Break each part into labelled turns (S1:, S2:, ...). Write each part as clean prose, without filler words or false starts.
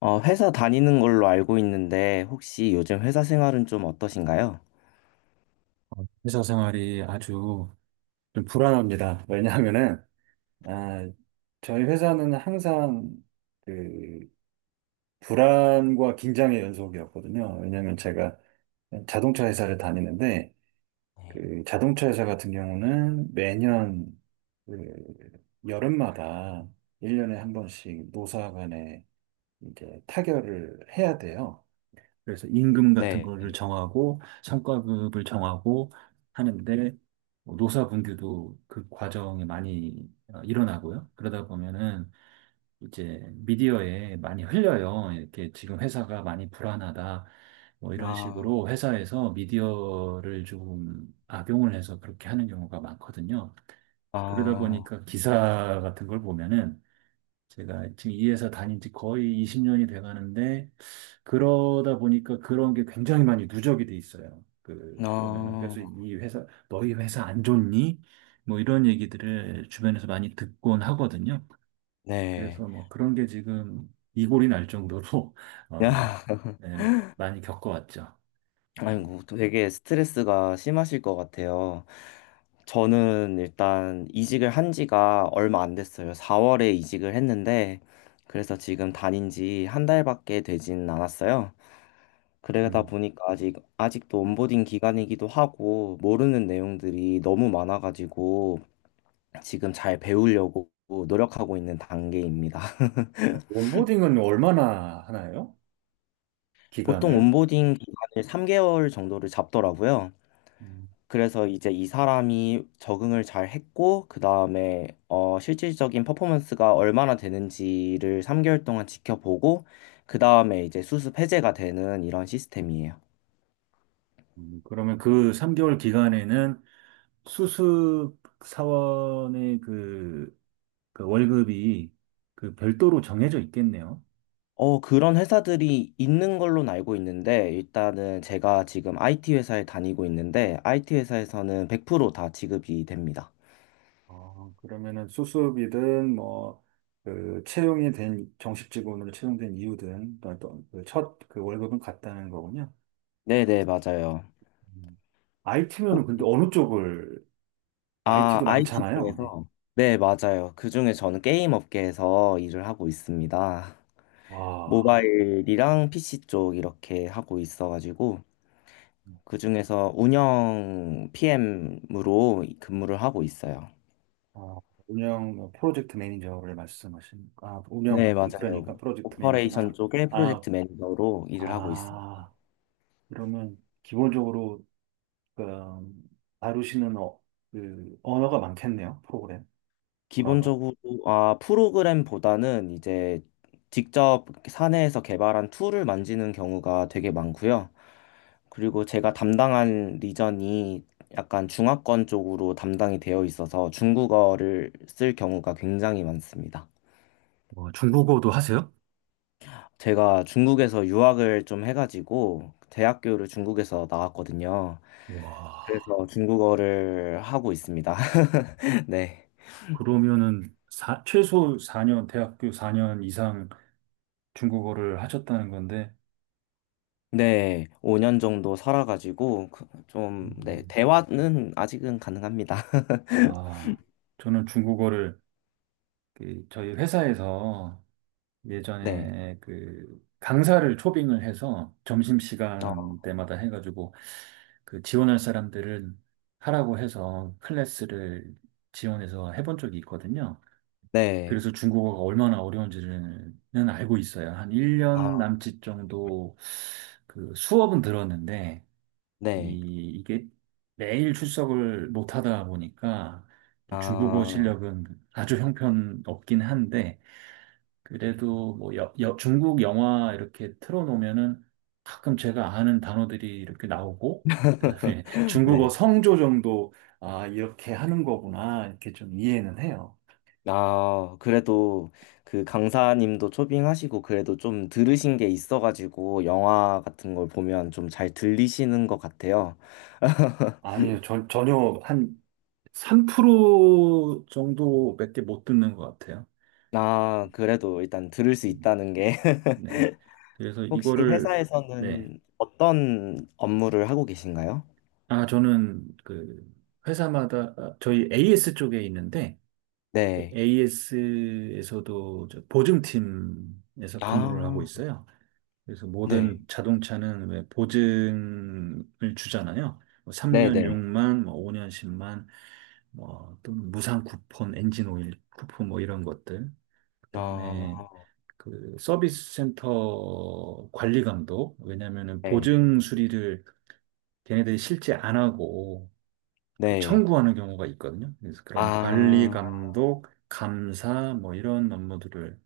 S1: 회사 다니는 걸로 알고 있는데 혹시 요즘 회사 생활은 좀 어떠신가요?
S2: 회사 생활이 아주 좀 불안합니다. 왜냐하면은, 아, 저희 회사는 항상 그 불안과 긴장의 연속이었거든요. 왜냐하면 제가 자동차 회사를 다니는데, 그 자동차 회사 같은 경우는 매년 그 여름마다 일년에한 번씩 노사 간에 이제 타결을 해야 돼요. 그래서 임금 같은
S1: 네.
S2: 거를 정하고 성과급을 정하고 하는데 뭐 노사분규도 그 과정에 많이 일어나고요. 그러다 보면은 이제 미디어에 많이 흘려요. 이렇게 지금 회사가 많이 불안하다. 뭐 이런
S1: 아,
S2: 식으로 회사에서 미디어를 조금 악용을 해서 그렇게 하는 경우가 많거든요. 그러다
S1: 아,
S2: 보니까 기사 같은 걸 보면은 제가 지금 이 회사 다닌 지 거의 20년이 돼 가는데, 그러다 보니까 그런 게 굉장히 많이 누적이 돼 있어요. 보면은.
S1: 아,
S2: 그래서 이 회사, 너희 회사 안 좋니? 뭐 이런 얘기들을 주변에서 많이 듣곤 하거든요.
S1: 네.
S2: 그래서 뭐 그런 게 지금 이골이 날 정도로, 어, 네, 많이 겪어왔죠. 어,
S1: 아이고, 되게 스트레스가 심하실 것 같아요. 저는 일단 이직을 한 지가 얼마 안 됐어요. 4월에 이직을 했는데, 그래서 지금 다닌 지 한 달밖에 되진 않았어요. 그러다
S2: 음.
S1: 보니까 아직도 온보딩 기간이기도 하고, 모르는 내용들이 너무 많아가지고, 지금 잘 배우려고 노력하고 있는 단계입니다.
S2: 온보딩은 얼마나 하나요?
S1: 보통
S2: 기간을?
S1: 온보딩 기간을 3개월 정도를 잡더라고요.
S2: 음,
S1: 그래서 이제 이 사람이 적응을 잘 했고, 그 다음에 실질적인 퍼포먼스가 얼마나 되는지를 3개월 동안 지켜보고, 그 다음에 이제 수습 해제가 되는 이런 시스템이에요.
S2: 그러면 그 3개월 기간에는 수습 사원의 그 월급이 별도로 정해져 있겠네요.
S1: 그런 회사들이 있는 걸로 알고 있는데, 일단은 제가 지금 IT 회사에 다니고 있는데, IT 회사에서는 100%다 지급이 됩니다.
S2: 그러면은 수습이든 뭐, 채용이 된, 정식 직원으로 채용된 이유든, 어떤 그 월급은 같다는 거군요.
S1: 네네, 맞아요.
S2: 음. IT면은 근데 어느 쪽을,
S1: 아,
S2: IT도
S1: IT
S2: 많잖아요. 네.
S1: 중에서? 네, 맞아요. 그중에 저는 게임 업계에서 일을 하고 있습니다.
S2: 와,
S1: 모바일이랑 PC 쪽 이렇게 하고 있어가지고, 그중에서 운영 PM으로 근무를 하고 있어요.
S2: 아, 운영, 뭐 프로젝트 매니저를 말씀하신, 운영,
S1: 네, 맞아요.
S2: 그러니까 프로젝트 매니저,
S1: 오퍼레이션 쪽에
S2: 아,
S1: 프로젝트 매니저로 일을 하고 있습니다.
S2: 아. 그러면 기본적으로 그, 음, 다루시는 그 언어가 많겠네요. 프로그램 언어가.
S1: 기본적으로 아, 프로그램보다는 이제 직접 사내에서 개발한 툴을 만지는 경우가 되게 많고요. 그리고 제가 담당한 리전이 약간 중화권 쪽으로 담당이 되어 있어서 중국어를 쓸 경우가 굉장히 많습니다.
S2: 와, 중국어도 하세요?
S1: 제가 중국에서 유학을 좀 해가지고 대학교를 중국에서 나왔거든요.
S2: 와,
S1: 그래서 중국어를 하고 있습니다. 네.
S2: 그러면은 최소 4년, 대학교 4년 이상 중국어를 하셨다는 건데,
S1: 네, 5년 정도 살아가지고 좀, 네,
S2: 음,
S1: 대화는 아직은 가능합니다.
S2: 와, 저는 중국어를 그 저희 회사에서
S1: 네,
S2: 예전에 그 강사를 초빙을 해서
S1: 어,
S2: 점심시간 때마다 해가지고 그 지원할 사람들을 하라고 해서 클래스를 지원해서 해본 적이 있거든요.
S1: 네,
S2: 그래서 중국어가 얼마나 어려운지는 알고 있어요. 한 1년
S1: 아,
S2: 남짓 정도 그 수업은 들었는데
S1: 네,
S2: 이게 매일 출석을 못 하다 보니까 이 중국어
S1: 아,
S2: 실력은 아주 형편없긴 한데 그래도 뭐 중국 영화 이렇게 틀어놓으면은 가끔 제가 아는 단어들이 이렇게 나오고 그다음에 중국어
S1: 네,
S2: 성조 정도 아 이렇게 하는 거구나 이렇게 좀 이해는 해요.
S1: 아, 그래도 그 강사님도 초빙하시고 그래도 좀 들으신 게 있어가지고 영화 같은 걸 보면 좀 잘 들리시는 것 같아요.
S2: 아니요 전혀 한 3% 정도밖에 못 듣는 것 같아요.
S1: 아, 그래도 일단 들을 수
S2: 음,
S1: 있다는 게
S2: 네. 그래서
S1: 혹시
S2: 이거를 네.
S1: 회사에서는 어떤 업무를 하고 계신가요?
S2: 아 저는 회사마다 저희 AS 쪽에 있는데
S1: 네,
S2: AS에서도 보증팀에서 근무를 하고
S1: 아,
S2: 있어요. 그래서
S1: 네.
S2: 모든 자동차는 왜 보증을 주잖아요. 뭐 3년
S1: 네네.
S2: 6만, 뭐 5년 10만, 뭐 또는 무상 쿠폰, 엔진 오일 쿠폰 뭐 이런 것들. 그다음에
S1: 아,
S2: 그 서비스 센터 관리 감독. 왜냐면은
S1: 네.
S2: 보증 수리를 걔네들이 실제 안 하고
S1: 네.
S2: 청구하는 경우가 있거든요. 그래서 그런 관리
S1: 아,
S2: 감독, 감사 뭐 이런 업무들을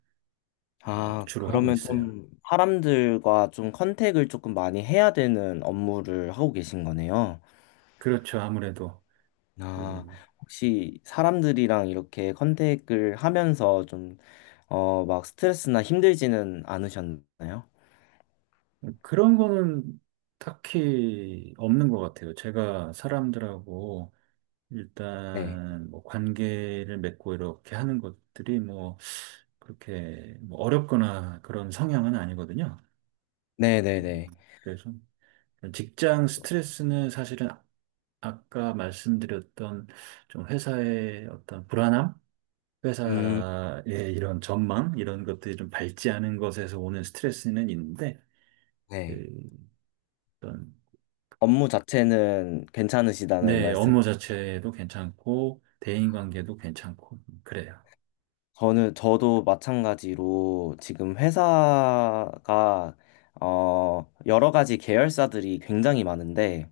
S1: 아,
S2: 주로 하고
S1: 그러면
S2: 있어요.
S1: 좀 사람들과 좀 컨택을 조금 많이 해야 되는 업무를 하고 계신 거네요.
S2: 그렇죠. 아무래도
S1: 아,
S2: 그,
S1: 혹시 사람들이랑 이렇게 컨택을 하면서 좀, 막 스트레스나 힘들지는 않으셨나요?
S2: 그런 거는 딱히 없는 것 같아요. 제가 사람들하고
S1: 네.
S2: 일단 뭐 관계를 맺고 이렇게 하는 것들이 뭐 그렇게 뭐 어렵거나 그런 성향은 아니거든요. 음,
S1: 네네네.
S2: 그래서 직장 스트레스는 사실은 아까 말씀드렸던 좀 회사의 어떤 불안함,
S1: 음,
S2: 회사의 이런 전망, 이런 것들이 좀 밝지 않은 것에서 오는 스트레스는 있는데, 그
S1: 네.
S2: 어떤,
S1: 업무 자체는 괜찮으시다는
S2: 네,
S1: 말씀.
S2: 업무 자체도 괜찮고, 대인관계도 괜찮고, 그래요.
S1: 저는 저도 마찬가지로 지금 회사가 여러 가지 계열사들이 굉장히 많은데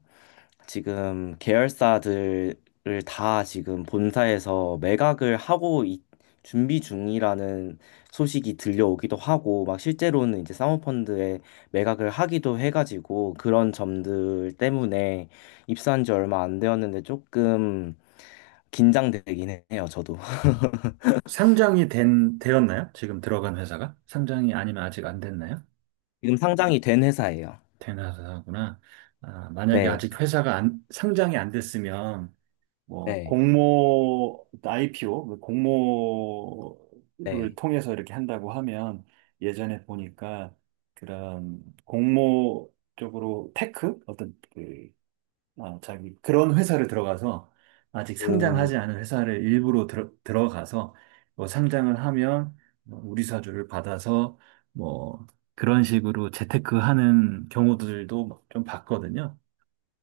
S1: 지금 계열사들을 다 지금 본사에서 매각을 하고 준비 중이라는 소식이 들려오기도 하고 막 실제로는 이제 사모펀드에 매각을 하기도 해가지고 그런 점들 때문에 입사한 지 얼마 안 되었는데 조금 긴장되긴 해요, 저도.
S2: 상장이 되었나요? 지금 들어간 회사가? 상장이 아니면 아직 안 됐나요?
S1: 지금 상장이 된 회사예요.
S2: 된 회사구나. 아, 만약에
S1: 네.
S2: 아직 회사가 안, 상장이 안 됐으면, 뭐
S1: 네,
S2: 공모 IPO, 공모를
S1: 네.
S2: 통해서 이렇게 한다고 하면 예전에 보니까 그런 공모 쪽으로 테크 어떤 자기 그런 회사를 들어가서 아직
S1: 오,
S2: 상장하지 않은 회사를 일부러 들어가서 뭐 상장을 하면 뭐 우리 사주를 받아서 뭐 그런 식으로 재테크하는 경우들도 좀 봤거든요.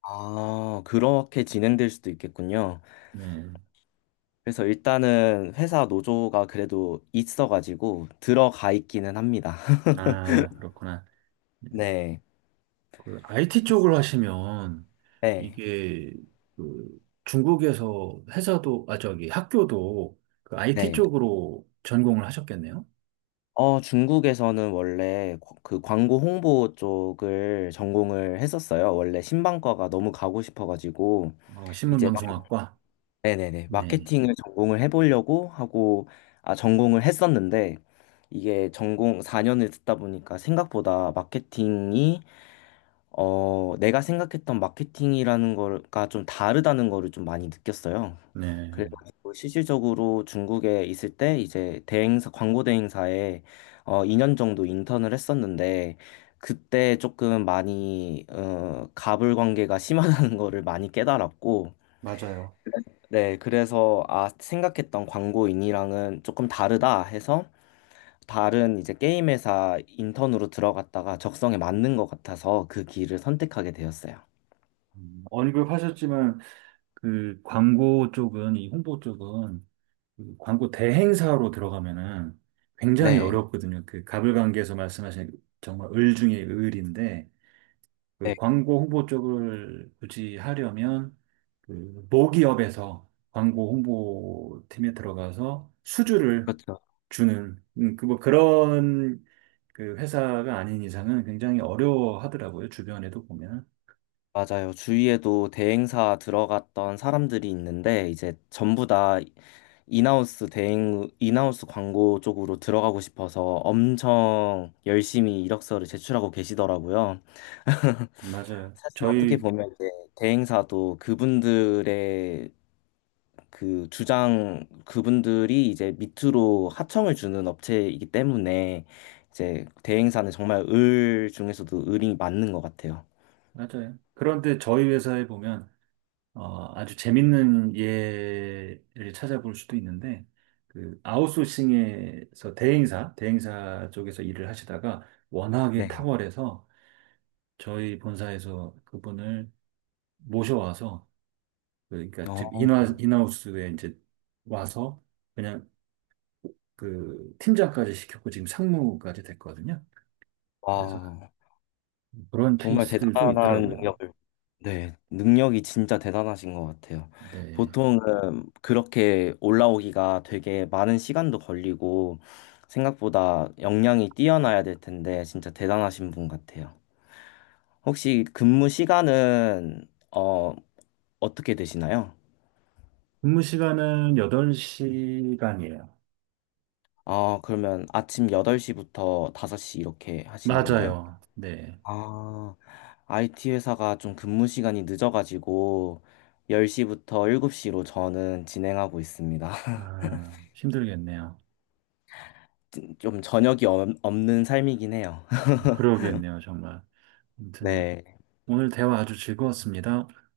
S1: 아, 그렇게 진행될 수도 있겠군요.
S2: 네.
S1: 그래서 일단은 회사 노조가 그래도 있어가지고 들어가 있기는 합니다.
S2: 아, 그렇구나. 네.
S1: 네,
S2: 그 IT 쪽을 하시면
S1: 네,
S2: 이게 그 중국에서 회사도 아 저기 학교도 그 IT
S1: 네.
S2: 쪽으로 전공을 하셨겠네요.
S1: 중국에서는 원래 그 광고 홍보 쪽을 전공을 했었어요. 원래 신방과가 너무 가고 싶어가지고 이제,
S2: 신문방송학과.
S1: 네네네,
S2: 네.
S1: 마케팅을 전공을 해보려고 하고, 아, 전공을 했었는데, 이게 전공 4년을 듣다 보니까 생각보다 마케팅이, 내가 생각했던 마케팅이라는 거가 좀 다르다는 거를 좀 많이 느꼈어요.
S2: 네.
S1: 그래가지고 실질적으로 중국에 있을 때 이제 대행사, 광고 대행사에 2년 정도 인턴을 했었는데, 그때 조금 많이, 갑을 관계가 심하다는 거를 많이 깨달았고,
S2: 맞아요.
S1: 네, 그래서 아, 생각했던 광고인이랑은 조금 다르다 해서 다른 이제 게임 회사 인턴으로 들어갔다가 적성에 맞는 것 같아서 그 길을 선택하게 되었어요.
S2: 언급하셨지만 그 광고 쪽은 이 홍보 쪽은 그 광고 대행사로 들어가면은 굉장히
S1: 네,
S2: 어렵거든요. 그 가불관계에서 말씀하신 정말 을 중에 을인데 그
S1: 네,
S2: 광고 홍보 쪽을 굳이 하려면 그 모기업에서 광고 홍보팀에 들어가서 수주를
S1: 그렇죠.
S2: 주는 그뭐 그런 그 회사가 아닌 이상은 굉장히 어려워하더라고요. 주변에도 보면.
S1: 맞아요. 주위에도 대행사 들어갔던 사람들이 있는데 이제 전부 다 인하우스 대행, 인하우스 광고 쪽으로 들어가고 싶어서 엄청 열심히 이력서를 제출하고 계시더라고요.
S2: 맞아요.
S1: 사실 어떻게
S2: 저희
S1: 보면 이제 대행사도 그분들이 이제 밑으로 하청을 주는 업체이기 때문에 이제 대행사는 정말 을 중에서도 을이 맞는 것 같아요.
S2: 맞아요. 그런데 저희 회사에 보면 아주 재밌는 예를 찾아볼 수도 있는데 그 아웃소싱에서 대행사 쪽에서 일을 하시다가 워낙에
S1: 네.
S2: 탁월해서 저희 본사에서 그분을 모셔와서 그러니까 즉
S1: 어,
S2: 인하 인하우스에 이제 와서 그냥 팀장까지 시켰고 지금 상무까지 됐거든요. 그래서
S1: 와.
S2: 그런
S1: 정말
S2: 케이스들도
S1: 대단한
S2: 있더라고요.
S1: 능력을, 네, 능력이 진짜 대단하신 것 같아요.
S2: 네.
S1: 보통은 그렇게 올라오기가 되게 많은 시간도 걸리고, 생각보다 역량이 뛰어나야 될 텐데, 진짜 대단하신 분 같아요. 혹시 근무 시간은, 어떻게 되시나요?
S2: 근무 시간은 8시간이에요.
S1: 아, 그러면 아침 8시부터 5시 이렇게 하시는 건가요?
S2: 맞아요. 네.
S1: 아, IT 회사가 좀 근무 시간이 늦어가지고 10시부터 7시로 저는 진행하고 있습니다.
S2: 아, 힘들겠네요.
S1: 좀 저녁이 없는 삶이긴 해요.
S2: 뭐 그러겠네요, 정말. 아무튼
S1: 네.
S2: 오늘 대화 아주 즐거웠습니다.